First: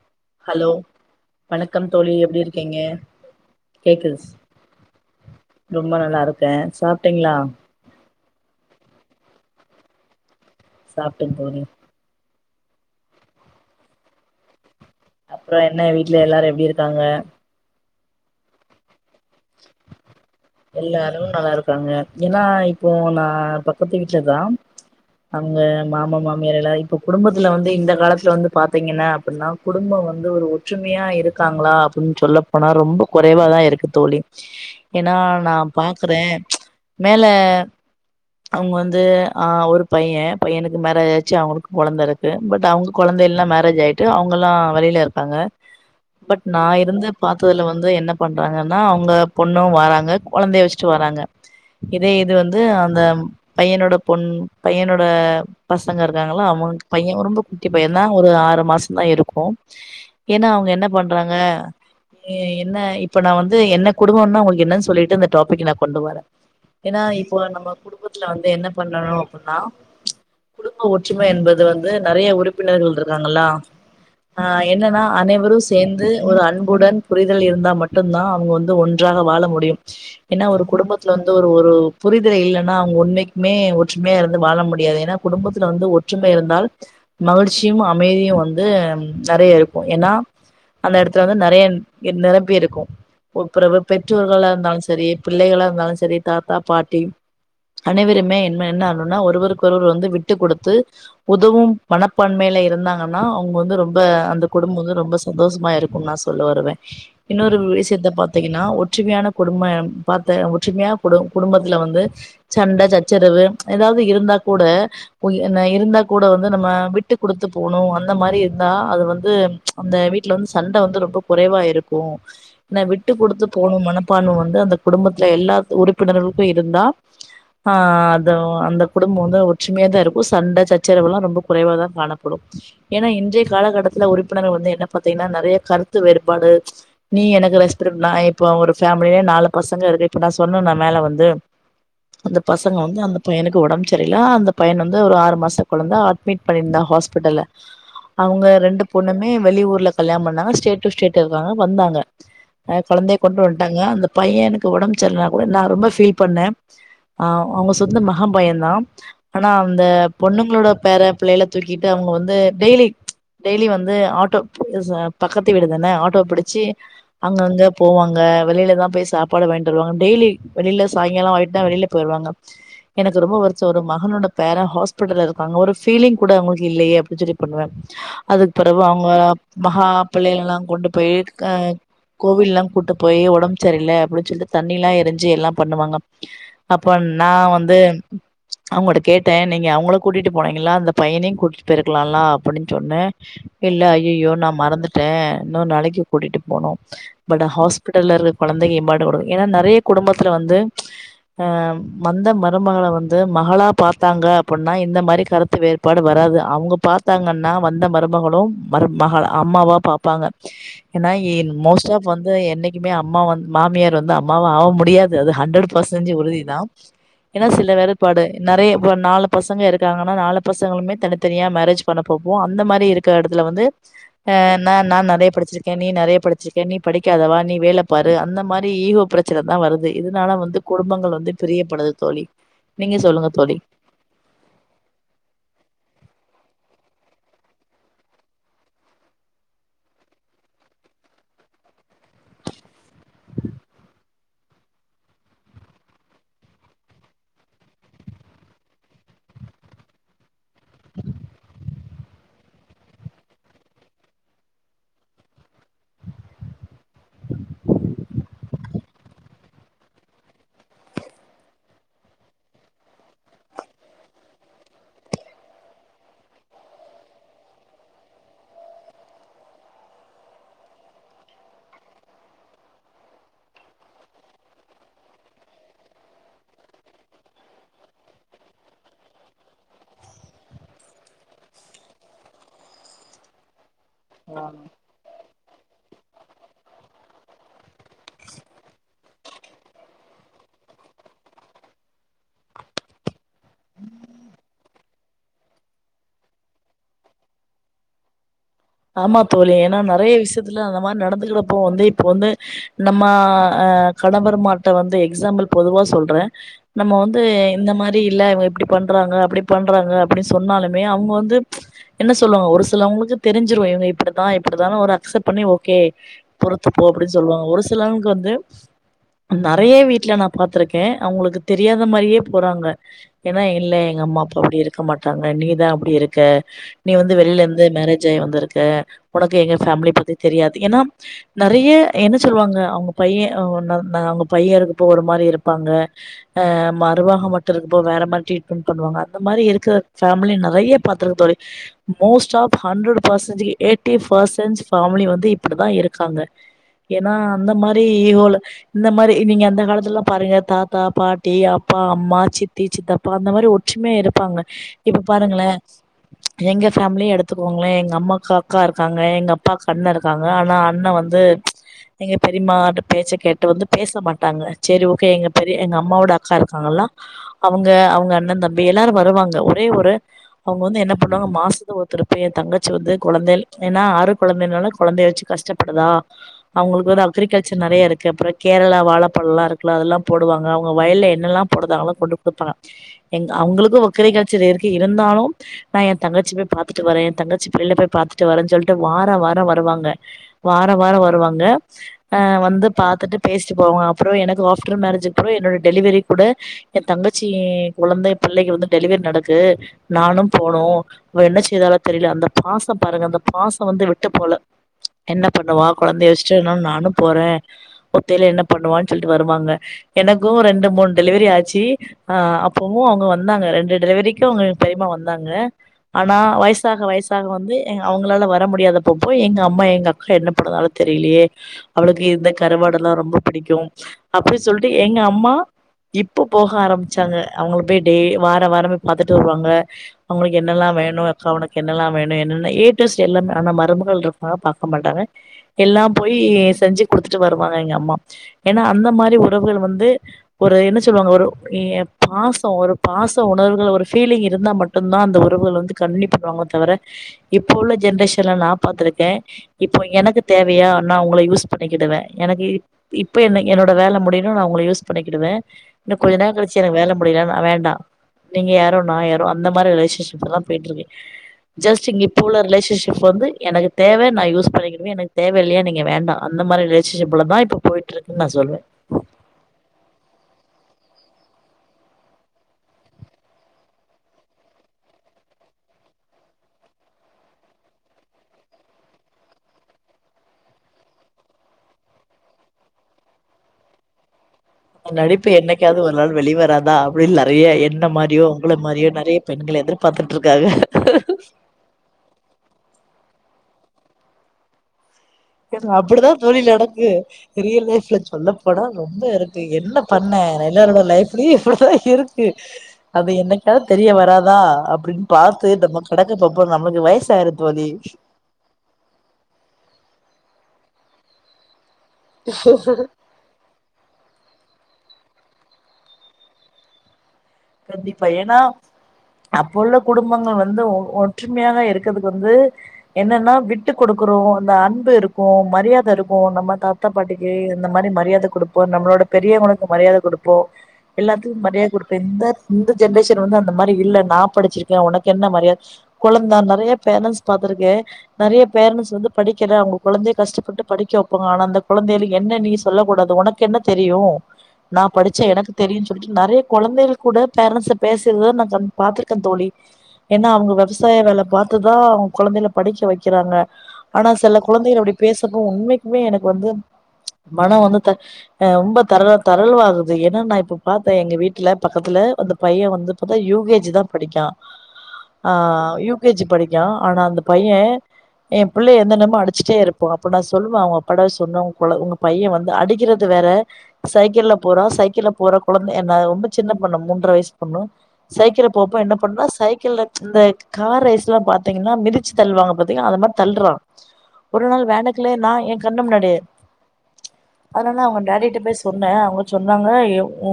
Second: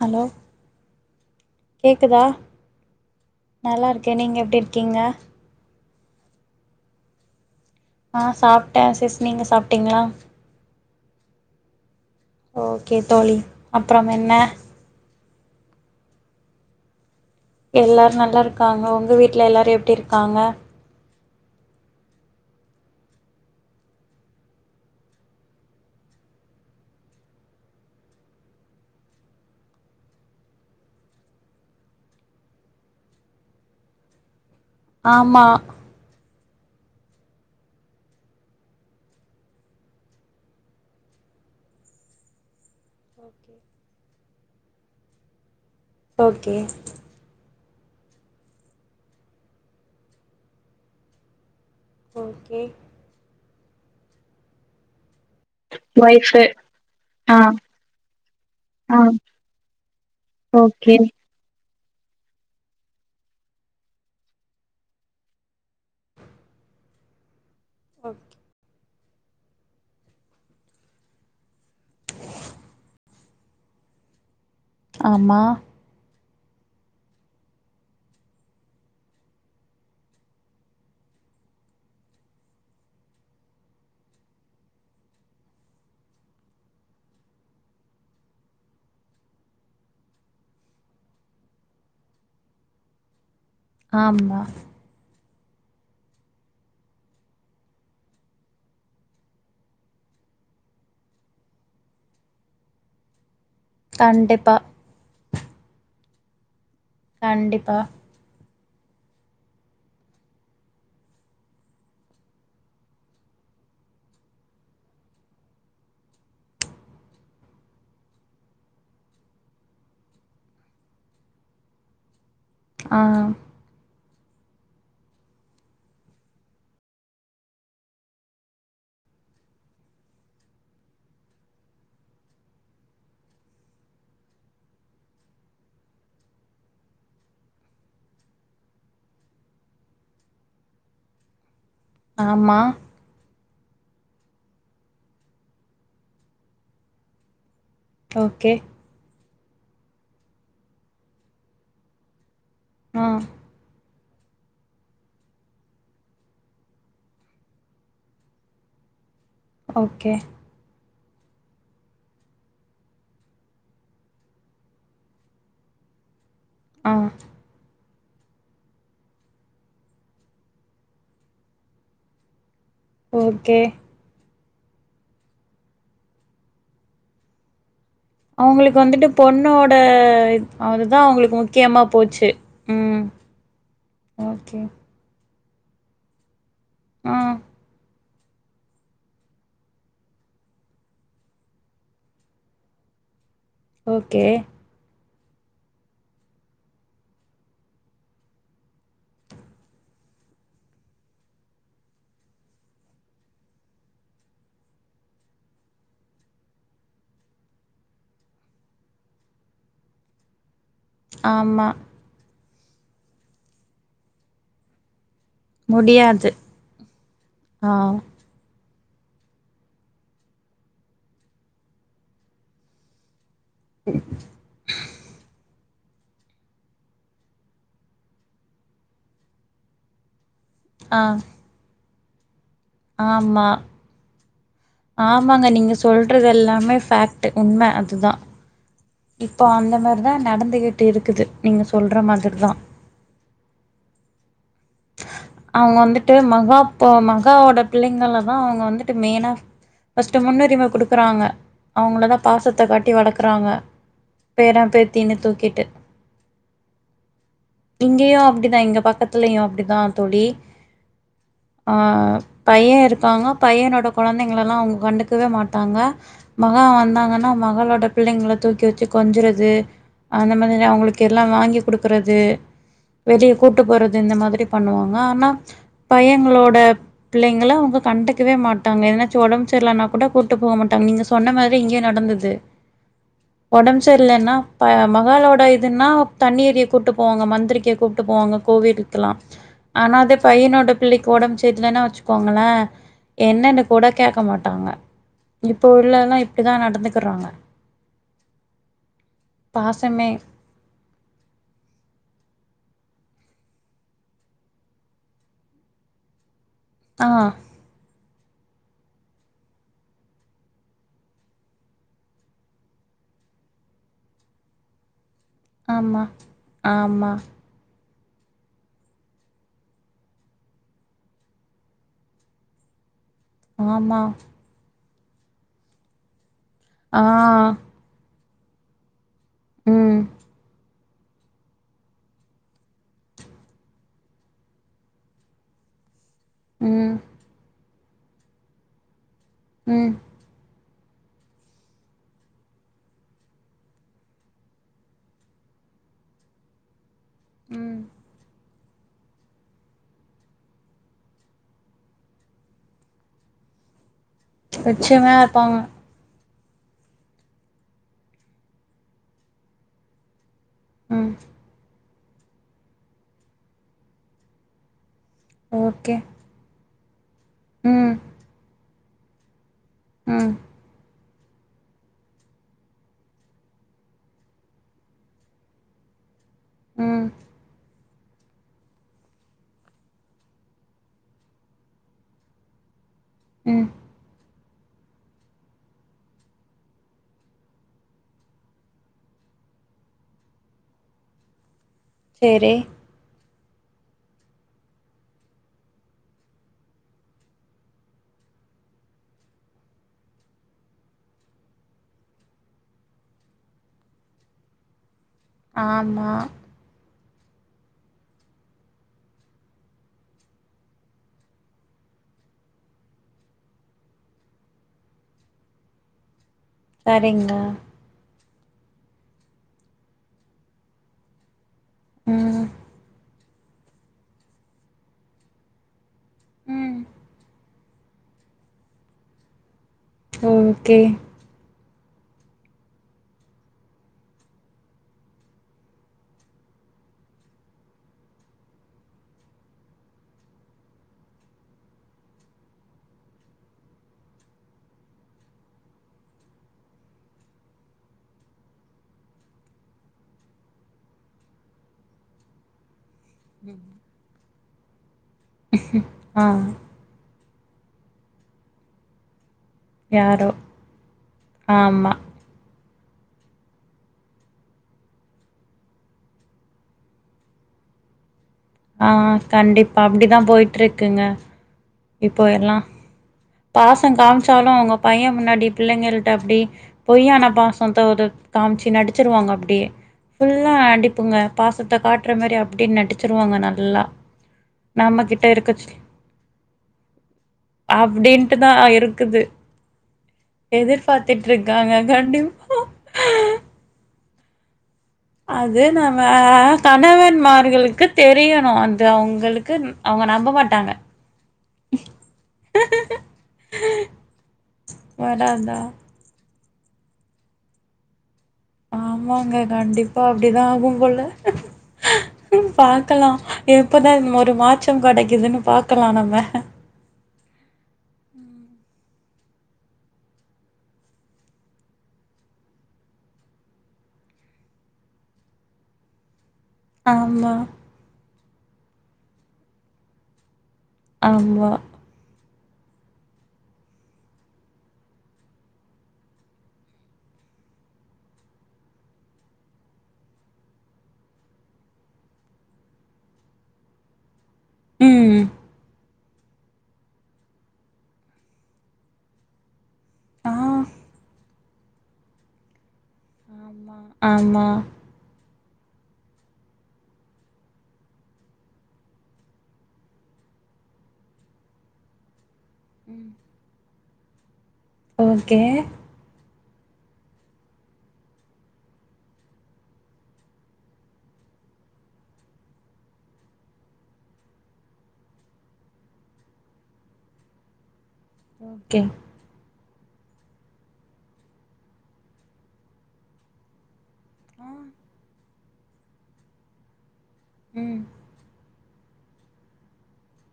Hello வணக்கம் தோழி கேக்குதா எப்டி இருக்கீங்க நல்லா இருக்கேன் கேக்குது நீங்க எப்படி இருக்கீங்க ரொம்ப நல்லா இருக்கேன் சாப்பிட்டீங்களா ஆஹ் சாப்பிட்டேன் சிஸ் நீங்க சாப்பிட்டீங்களா சாப்பிட்டோ தோழி ஓகே தோழி அப்புறம் என்ன அப்புறம் என்ன வீட்டுல எல்லாரும் எப்படி இருக்காங்க எல்லாரும் நல்லா இருக்காங்க உங்க வீட் வீட்டில் எல்லாரும் எப்படி இருக்காங்க எல்லாரு நல்லா இருக்காங்க ஏன்னா இப்போ நா பக்கத்து வீட்டுல தா அங்க மாம மாமியார் எல்லாம் இப்போ குடும்பத்துல வந்து இந்த காலத்துல வந்து பாார்த்தீங்கன்னா அப்படின்னா குடும்பம் வந்து ஒரு ஒற்றுமையா இருக்காங்களா அப்படின்னு சொல்ல போனா ரொம்ப குறைவா தான் இருக்கு தோழி ஏன்னா ஆமா நா பாக்குறே மேல அவங்க வந்து ஆஹ் ஒரு பையன் பையனுக்கு மேரேஜ் ஆச்சு அவங்களுக்கு குழந்தை இருக்கு பட் அவங்க குழந்தை இல்லாமேரேஜ் ஆயிட்டு அவங்க எல்லாம் வெளியில இருக்காங்க பட் ஓகே நா இருந்து பா பாத்ததெல்லா வந்து என்ன பண்றாங்கன்னா அவங்க பொண்ணும் வராங்க கொழந்தைய வச்சுட்டு வராங்க இதே இது ஓகே வந்து அந்த பையனோட பொண் பையனோட பசங்க ஒய்ஃபு இருக்காங்களா அவங்க பையன் ஆ ரொம்ப குட்டி பையன் தான் ஒரு ஆறு மாசம ஆ தான் இருக்கும் ஏன்னா அவங்க என்ன ஓகே பண்றாங்க எ என்ன இப்ப நா வந்து என்ன குடும்பம்னா உங்களுக்கு என்னன்னு சொல்லிட்டு அந்த டாபிக் நா கொண்டு வரேன் ஏன்னா இப்ப நம்ம குடும்பத்துல வந்து என்ன என்ன பண்ணணும் அப்படின்னா குடும்ப ஒற்றுமை என்பது வந்து நிறைய உறுப்பினர்கள் இருக்காங்களா ஆஹ் என்னன்னா ஆமா அனைவரும் சேர்ந்து ஒரு அன்புடன் புரிதல் இருந்தா மட்டும் தான் அவங்க வந் து ஒன்றாக வாழ முடியும் ஏன்னா ஒரு குடும்பத்துல வந்து ஒரு ஒரு புரிதலை இல்லைன்னா அவங்க உண்மைக்குமே ஒற்றுமையா இருந்து வாழ முடியாது ஏன்னா குடும்பத்துல வந்து ஒற்றுமை இருந்தால் மகிழ்ச்சியும் அமைதியும் வந்து நெறைய இருக்கும் ஏன்னா அந்த இடத்துல வந்து நெறைய நிரம்பி இருக்கு பறவு ஆமா பெற்றோர்களா இருந்தாலும் சேரி பிள்ளைகளா இருந்தாலும் சேரி தாத்தா பாட்டி அனைவருமே என் என்னும்னா ஒருவருக்கொருவர் வந்து விட்டு கொடுத்து உதவும் மனப்பான்மையில இருந்தாங்கன்னா ங்க வந்து ரொம்ப அந்த கண்டிப்பா குடும்பம் வந்து ரொம்ப சந்தோஷமா இருக்கும் நா சொல்ல வருவேன் இன்னொரு கண்டிப்பா வி சித்த பார்த்தீங்கன்னா ஒற்றுமையான குடும்ப பார்த்த ஒற்றுமையான குடு குடும்பத்துல வந்து சண்டை சச்சரவு ஏதாவது இருந்தா கூட இருந்தா கூட வந்து நம்ம விட்டு கொடுத்து போகணும் அந்த மாரி இருந்தா அது வந்து அந்த வீட்டுல வந்து சண்ட வந்து ரொம்ப குறைவா இருக்கு ந விட் ஆ விட்டு கொடுத்து போணும் மனம் ப்பானு வந்து அந்த குடும்பத்துல எல்லா உறுப்பினர்களுக்கும் இருந்தா ஆஹ் அதோ அந்த குடும்பம் வந்து ஒற்றுமையா தான் இருக்கும் சண்ட சச்சரவு எல்லாம் ரொம்ப குறைவா தான் காணப்படும் ஏன்னா இன்றைய காலகட்டத்துல உறுப்பினர வந்து என்ன பாத்தீங்கன்னா நெறைய கருத்து வேறுபாடு நீ எனக்கு நான் இப்போ ஒரு ஃபேமிலயே நாலு பசங்க இருக்கு இப்பனா சொன்னா நான் மேல வந்து அந்த ஆமா பசங்க வந்து அந்த பையனுக்கு உடம்பு சரில அந்த பையன் வந்து ஒரு ஆறு மாசம் குழந்தா அட்மிட் பண்ணியிருந்தான் ஹாஸ்பிட்டல்ல அவங்க ஓகே ரெண்டு பொண்ணுமே வெளி ஊர்ல கல்யாண பண்ணாங்க ஸ்டேட் டு ஸ்டேட் இருக்காங்க வந்தாங்க அஹ் ஆ குழந்தய கொண்டு வன்டாங்க அந்த பையனுக்கு உடம் சல்லனா கூட நான் ரொம்ப ஃபீல் பண்ணன் ஆஹ் அவங்க சொந்த மகாம் பையன் தான் ஆனா அந்த ஓகே பொண்ணுங்களோட பேர பிள்ளைல தூக்கிட்டு அவங்க வந்து டெய்லி டெய்லி வந்து ஆட்டோ பக்கத்து விடுதான ஆட்டோ பிடி ச்சி ஆ ங்க போவாங்க வெளில தான் போய் சாப்பாடு வாய்ட்டு வருவாங்க டெய்லி வெளியில சாயங்காலம் ஆயிட்ட தான் வெளியில போய்ருவாங்க எனக்கு ரொம்ப ஓகே வருஷம் ஒரு மகன் ஒன்னு வேற ஹாஸ்பிட்டல்ல இருக்காங்க ஒரு ஃபீலிங் கூட அவங்களுக்கு இல்லையே அப்டின்னு [unintelligible] பண்ணுவ அவங்களுக்கு வந்துட்டு பொண்ணோட அதுதான் அவங்களுக்கு முக்கியமா போச்சு. கோவில்லாம் கூட்டு ம். போய் உடம்பு செரில அப்டின்னு சொல்ட்டு ஓகே. தண்ணில்லா எரி ச்சி எல்லாம் பண்ணுவாங்க அப்போ ஆ. நான் வந்து அவங்கட்ட கேட்டேன் நீங்க அவங்களோ கூட்டிட்டு போனீங்கங்களா அந்த பையனையும் கூட்டிட்டு போயிருக்கலாம்லா அப்டின்னு சொன்னே இல்ல ஓகே. ஐயையோ நான் மறந்து டேன் இன்னொறு நாளைக்கு கூட்டிட்டு போனோம் பட் ஹாஸ்பிடல்ல இரு குழந்தங்க ஏம்பாடுடு ஏன்னா நெறைய குடும்பத்துல வந்து அஹ் வந்த மருமகள வந்து மகளா பார்த்தாங்க அப்புன்னா இந்த மாரி கருத்து வேறுபாடு வராது அவங்க பார்த்தாங்கன்னா வந்த மருமகளும் மரு மாகளா அம்மாவா பாப்பாங்க கின் ஆமா. மோஸ்ட் ஆப் வந்து என்னைக் கியுமே அம்மா வன் மாமியார் வந்து அம்மாவ ஆவ முடியாது அது அது ஹண்டரட் பசஜி முடியாது. உறுதி தான் ஏனா ஆ. சில வேறுபாடு நெறைய இப்ப நாலு பசங்க இருக்காங்கன்னா நாலு பசங்களுமே தனித்தனியா மேரேஜ் பண்ண பாப்போம் அந்த மாரி இருற இடத் துல வந்து ஆஹ் நான் நான் நெறைய படிச்சிரு கேன் நீ நெரைய படிச்சியிருக்கேன் நீ படிக்காதவா நீ வேல பாரு அந்த மாரி ஈகோ பிரச்சன தான் வருது இதனால வந் து ஆ. குடும்பங்கள் வந்து பிரியப்படுது தோலி நீங்க சொல்லுங்க ஆமா. தோலி ஆமாங்க நீங்க சொல்றது எல்லாமே ஃபேக்ட் உண்மை அதுதா இப்போ அந்த மாரிதா நடந்துகிட்டு இருக்குது நீங்க சொல்ற மாதிரிதா அவங்க வந்துட்டு மகா இப்போ மகாவோட பிள்ளைங்களதா அவங்க வந்துட்டு மெய்னா ஃபஸ்ட் முன்னுரிம குடுக்குறாங்க அவங்களதா பாசத்த காட்டி வளக்குறாங்க பேரா பேத்தினு தூக்கிட்டு இங்கயு அப்டிதா இங்க பக்கத்துலயு அப்டிதா தோழி ஆஹ் பைய இருக்காங்க பையனோட கொழந்தைங்களல்லா அவங்க கண்டுக்கவே மாட்டாங்க மகா வந்தாங்கன்னா மகளோட பிள்ளைங்களை தூக் கி வச்சு கொஞ்சுறது அந்த மாதிரிதா அவங்களுக்கு எல்லா வாங்கி குடுக்கறது வெளிய கூட்டு போறது இந்த மாதிரி பண்ணுவாங்க ஆனா பையங்களோட பிள்ளைங்கள அவங்க கண்டுக்கவே மாட்டாங்க எதுனாச்சு ஒடம்பு சரியில்லனா கூட கூட்டு போக மாட்டாங்க நீங்க சொன்ன மாரி இங்கயு நடந்தது ஒடம் பு சரியலன்னா இப்ப மகாளோட இது ன்னா தண்ணி ஏறிய கூட்டு போவாங்க மந்திரிக்க கூப்ட்டு போவாங்க கோவிலுக்கெல்லா ஆனா அதே பையனோட பிள்ளைக்கு ஒடம்பு சரியில்லன்னா வச்சுக்கோங்களே என்னன்னு கூட கேக்க மாட்டாங்க இப்ப உள்ளவங்கல்லா இப்டிதா நடந்துக்குறாங்க ஆமா தோழி ஏன்னா நெறைய விஷயத்துல அந்த மாரி நடந்துகிறப்போ வந்து இப்ப வந்து நம்ம அஹ் கடம்பருமாட்ட வந்து எக்ஸாம்பிள் பொதுவா சொல்றே நம்ம ஆ வந்து இந்த மாரி இல்ல இவங்க இ ப்டி பண்றாங்க அப்டி பண்றாங்க அப்டின்னு சொன்னாலுமே அவங்க வந்து என்ன சொல்லுவாங்க ஒரு சிலவங்களுக்கு தெரிஞ்சிரு இவங்க இப்டிதா இப்டிதான்னு ஒரு அக்செப்ட் பண்ணி ஓகே ஆமாம் பொறுத்து போ அப்டின்னு ஆமாம் சொல்வாங்க ஒரு சிலவங் க வந்து நெறைய வீட்ல நா பாத்திருக்கே அவங்களுக்கு தெரியாத மாரியே போறாங்க ஏன்னா இல்ல எங்க ஆமாம் அம்மா அப்பா அப்டி இருக் க மாட்டாங்க நீதா அப்டி இருக்க நீ ஆ வந்து வெளில இருந்து மேரே ஜாயி வந்திருக்க உனக்கு எங்க ஃபேமிலி ம் பத்தி தெரியாது ஏன்னா நெறைய என்ன சொல்லுவாங்க அவுங்க பைய அவு ன னா அவுங்க பைய இருக்கப்ப ஒரு மாரி இருப்பாங்க ஆஹ் ம் மருமக மட்டு இருந் இப்போ வேற மாரி ட்ரீட்மெண்ட் பண்ணுவாங்க அந்த மாரி இருக்குற ம் ஃபேமிலி நெறைய பாத்திருக்கே தோழி மோஸ்ட் ஆஃப் ஹண்ரட் பர்சன்டேஜுக்கு எயிட்டி பர்சன்ட்ஸ் ஃபேமலி வந்து இப்படிதா இருக்காங்க ஏன்னா அந்த ம் மாரி இவ்ள இந்த மாரி நீங்க அந்த காலத்துலல்லா பாருங்க தாத்தா பாட்டி அப்பா அம்மா சித்தி சித்தப்பா அந்த மாரி ஒற்றுமையா இருப் பாங்க இப்ப லட்சியமாக பாருங்களே இருப்பாங்க எங்க ஃபேமலியே எடுத் த்துக்கோங்களே எங்க அம்மாக்கு அக்கா இருக்காங்க எங்க அப்பாக்கு அண்ண இருக்காங் வேனா அண்ண ம் வந்து எங்க பெரியம்மாவுட பேச்ச கேட்டு வந்து பேச மாட்டாங்க செரி ஓ கே எங்க பெரிய எங்க ஓகே அம்மாவோட அக்கா இருக்காங்கல்ல அவுங்க ம் அவுங்க அண்ணந் தம்பி எ ல்லாரு வருவாங்க ஒ ஒரே ஒரு ம் அவுங்க வந்து என்ன ஃபுல்லா மாசத்துல வரு திருப்பி என் தங்கச்சி வந்து குழந்தையில் ஏன்னா ஆறு குழந்தைனால குழந்தைய வச்சு கஷ்டப்படுதா அவுங்களுக்கு ம் வந்து அக்ரிகல்ச்சர் நறைய இருக் கு அப்புறம் கேரளா வாழப்பழம் எல்லாம் இருக்குல்ல அதெல்லாம் போடுவாங்க அவுங்க வயல்ல என்னெல்லாம் போடுறாங்களோ கொண்டுபோய் கொடுப்பாங்க ஏங்க ம் அவுங்களுக்கு ஒக்கரை கல்ச்சர் இருக் இருந்தாலும் நான் என் தங்கச்சி போய் பார்த் துட்டு வரேன் தங்கச்சி புள்ளைங்கள போய் பார்த்துட்டு வரேன்னு சொல்லிட்டு வாரம் வாரம் வருவாங்க வாரம் வாரம் வருவாங்க ஆஹ் சரி வந்து பாத்துட்டு பேசிட்டு போவோம் அப்புறம் எனக்கு ஆப்டர் மேரேஜ் அப்புறம் என்னோட டெலிவரிக் கூட என் தங்கச்சி இ குழந்தை பிள்ளைகளும் வந்து டெலிவரி நடக்கு நானும் போணும் என்ன னு தெரியல அந்த பாசம் பாருங்க அந்த பாசம் வந்து விட்டு போல என்ன பண்ணுவா குழந்தைய ஆமாம் வச்சுட்டு நானும் போறேன் ஒத்தையில என்ன பண்ணுவான்னு சொல்லிட்டு வருவாங்க எனக்கும் ரெண்டு மூணு டெலிவரி ஆச்சு ஆ அப்பவும் அவுங்க வந்தாங்க ரெண்டு டெலிவரிக்கும் அவுங்க பெரியமா வந்தாங்க ஆனா வயசாக வயசாக சரிங்க வந்து ஏ அவுங்களால வர என்னால முடியாதப்பப்போ எங்க அம்மா எங்க அக்கா என்ன பண்ணந்தாலும் தெரியலையே அவளுக்கு ம் இந்த கருவாடு எல்லாம் ரொம்ப பிடிக்கும் அப்படின்னு சொல்லிட்டு எங்க அம்மா இப்ப போக ம் ஆரம்பிச்சாங்க அவுங்களு அப்படியே வாரம் வாரம் போய் பாத்துட்டு வருவாங்க அவுங்களுக்கு ஓகே என்னெல்லாம் வேணும் என்னெல்லாம் வேணும் என்னன ஏ டூ ஜெட் ஆனால் மருமகள் இருக்கா பாக்க மாட்டாங்க எல்லாம் போய் செஞ்சு குடுத்துட்டு வருவாங்க எங்க அம்மா ஏன்னா அந்த மாதிரி உறவுகள் வந்து ஒரு என்ன சொல்லுவாங்க ஒரு பாசம் ஒரு பாச உணர்வுகள் ஒரு பீலிங் இருந்தா மட்டும்தான் அந்த உறவுகள் வந்து கன்டின்யூ பண்ணுவாங்க தவிர இப்போ உள்ள ஜென்ரேஷன்ல நான் பாத்திருக்கேன் இப்போ எனக்கு தேவையா நான் உங்கள யூஸ் பண்ணிக்கிடுவேன் எனக்கு இப்ப என்ன ம் என்னோட வேலை முடியும் உங்கள யூஸ் பண்ணிக்கிடுவேன் இன்ன கொஞ்ச ஆ நாள் கழிச்சு எனக்கு வேலை முடியலனா வேண்டா நீங்க யாரோ நான் யாரோ அந்த மாதிரி ரிலஷன்ஷப்ஸ் யாரோ எல்லாம் போயிட்டு இருக்கு ஜஸ்ட் ஆமா இங்க இப்போ உள்ள ரிலேஷன்ஷிப் ஸ்டேபிள் எனக்கு தேவை நான் யூஸ் பண்ணிகிடுவேன் எனக்கு தேவை இல்லையா நீங்க வேண்டாம் அந்த மாதிரி ரிலேஷன்ஷிப்ல தான் இப்ப போயிட்டு இருக்கு ஆஹ் கண்டிப்பா அப்டிதான் போயிட்டு இருக் குங்க இப்போ எல்லாம் பாசம் காமிச்சாலும் அவுங்க பையன் முன்னாடி பிள்ளைங்கள்ட்ட அப்டி பொய்யான பாசத்த காமிச்சு நடிச்சிருவாங்க அப்படியே ஃபுல்லா நடிப்புங்க பாசத்த காட்டுற மாரி அப்ப்டின்னு நடிச்சிருவாங்க நல்லா நம்ம கிட்ட நடிப்பு இருக்கச்சு என்னைக்காவது ஒரு நாள் வெளி வராது அப்படின்னு நறைய என்ன மாரியோ அப்டின்ட்டுதா உங்க மாரியோ நறைய இருக்குது பெண்கள் எதிர்பார்த்துட்டு இருக்காங்க எதிர்பாத்துட்ருக்காங்க கண்டிப்பா அது நம்ம அப்படிதான் தோழி நடக்கு ரியல் கணவன்மார்களுக்கு லைஃப்ல சொல்ல தெரியணு போனா அது ரொம்ப எரக்கு அவங்களுக்கு என்ன அவங்க பண்ண நம்ப மாட்டாங்க எல்லாரோட லைஃப்லயும் இப்படிதான் இருக்கு அது என்னக்கா தெரிய வராதா அப்படின்னு பார்த்து வராதா நம்ம கூட கொஞ்ச அப்புறம் நம்மளுக்கு வயசாயிரும் தோழி ஆமாங்க கண்டிப்பா அப்படிதான் ஆகும் போல பாக்கலாம் எப்பதான் ஒரு மாற்றம் கெடைக்குதுன்னு பாக்கலா நம்ம கண்டிப்பா ஏன்னா அப்ப உள்ள குடும்பங்கள் வந்து ஒ ஒற்றுமையாக இருக்கிறதுக்கு வந்து என்னன்னா விட்டு கொடுக்குறோம் அந்த அன்பு இருக்கும் மரியாத இருக்கும் நம்ம தாத்தா பாட்டிக்கு ஆமா இந்த மாரி மரியாத கொடுப் இப்போ நம்மளோட பெரியவங்கக்கு மரியாத கொடுப்போம் எல்லாத்துயும் ஆமா மரியாத கொடுப்ப இந்த இந்த ஜென்ரேஷன் வந்து அந்த மாரி இல்ல நா படிச்சிருக்கேன் உனக்கு என்ன மரியாது கொழந்தா நெறைய பேரண்ட்ஸ் பாார்த்திருக்கேன் நெறைய பேரன்ண்ட்ஸ் வந்து படிக்கல அவங்க கொழந்தைய கஷ்டப்பட்டு படிக்க வைப்பாங்க ஆனா அந்த கொழந்தைகளுக்கு என்ன நீ சொல்ல கூடாது உனக்கு என்ன தெரியும் நா ம் படிச்சேன் எனக்கு தெரிஞ் சொல்லிட்டு நெறைய கொழந்தைகளு கூட பேரன்ட்ஸ் பேசுறத நா கண் பாத்திருக்கேன் தோழி ஏன்னா ஆ அவங்க விவசாய வேல பாத் பார்த்து தான் அவங்க கொழந்தங்க படிக்க வைக் விக்கிறாங்க ஆமா ஆனா சில ஆமா கொழந்தைகள் அப்படி பேச உண்மைக்குமே எனக்கு வந்து மனம் வந்து த ஆஹ் ரொம்ப தர தரளவாகுது ஏன்னா நா இப்ப பார்த்தேன் எங்க வீட்டுல பக்கத்துல வந்து பைய வந்து ம் இப்பதா யு கே ஜி தா படிக்கா ஓகே ஆஹ் யூ கே ஜி படி யா ஆனா அந்த பைய எ பிள்ளய எந்த நேரமோ அடிச்சுட்டே இருப்போ அப்ப நா சொல்வே அவங்க அப்பட சொன்ன உங்க உங்க பைய வந்து அடிக்கறது வேற சைக்கிள்ளபோறா சைக்கிள்ளபோற குழந்த என்ன ரொம்ப சின்ன பொண்ணு மூன்ற வயசு பொண்ணு சைக்கிள் போறப்போ ஓகே என்ன பண்னா சைக்கிள்ள இந்த கார் ரைஸ்லா பாத்தீங்னா மிதிச்சு தல்வாங்க பாத்தீங்ளா அது மாரி தள்றா ஒரு ஆ நாள் வேண்டக்கலே நா ஏ கண்ணுமுன்னாடியே ம் அதனால அவங்க டேடிட்ட பேச சொன்னே அவங்க சொன்னாங்க எ உ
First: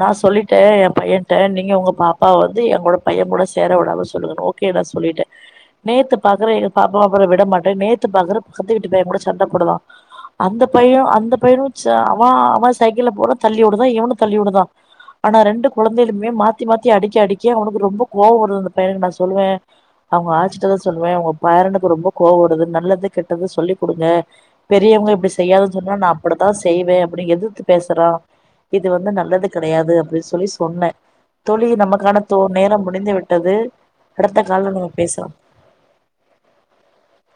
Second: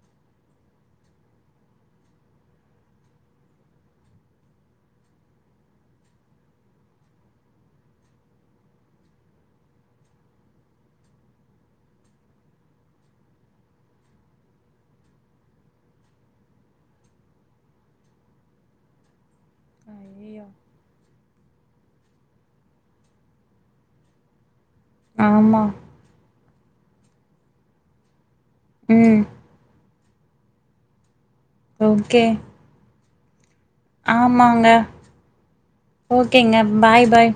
நா சொல்லிட்டே எ பையன்ட நீங்க உங்க பாப்பாவ வந்து எ கூட பைய கூட சேர விடாம சொல்லுங்ணு ஓகே நா சொல்லிட்டே நேத்து பாக்குற எ பாப்பாவ அப்பரோ விட மாட்டேன் நேத்து பாக்குறே பக்கத்து வீட்டு பைய கூட சண்ட போடுரா அந்த பைய அந்த பையனோ ச்ச அவ அவ சைக்கிள்ள போன தள்ளி வுடுதா இவனோ தள்ளி வுடுதா ஆனா ரெண்டு குழந்தைங்ளுமே மாத்தி மாத்தி அடிக்க அடிக்க அவனுக்கு ரொம்ப கோவ வருது அந்த பையனுக்கு நா சொல்லுவே அவங்க ஐயயோ ஆச்சுட்டு தா சொல்லுவே உங்க பேரனுக்கு ரொம்ப கோவவருது நல்லது கெட்டது சொல்லி குடுங்க பெரியவங்க இப்டி ஆமா செய்யாதன்னு சொன்னா நா அப்டி தா செய்வே அப்டி எதித்து பேசுறா இது வந்து ம் நல்லதுக் கிடையாது அப்டினு சொல்லி சொன்னே தோழி நமக்கான ஓகே தோ நேரம் முடிந்து விட் அது ஆமாங்க ஓகேங்க பாய் பாய்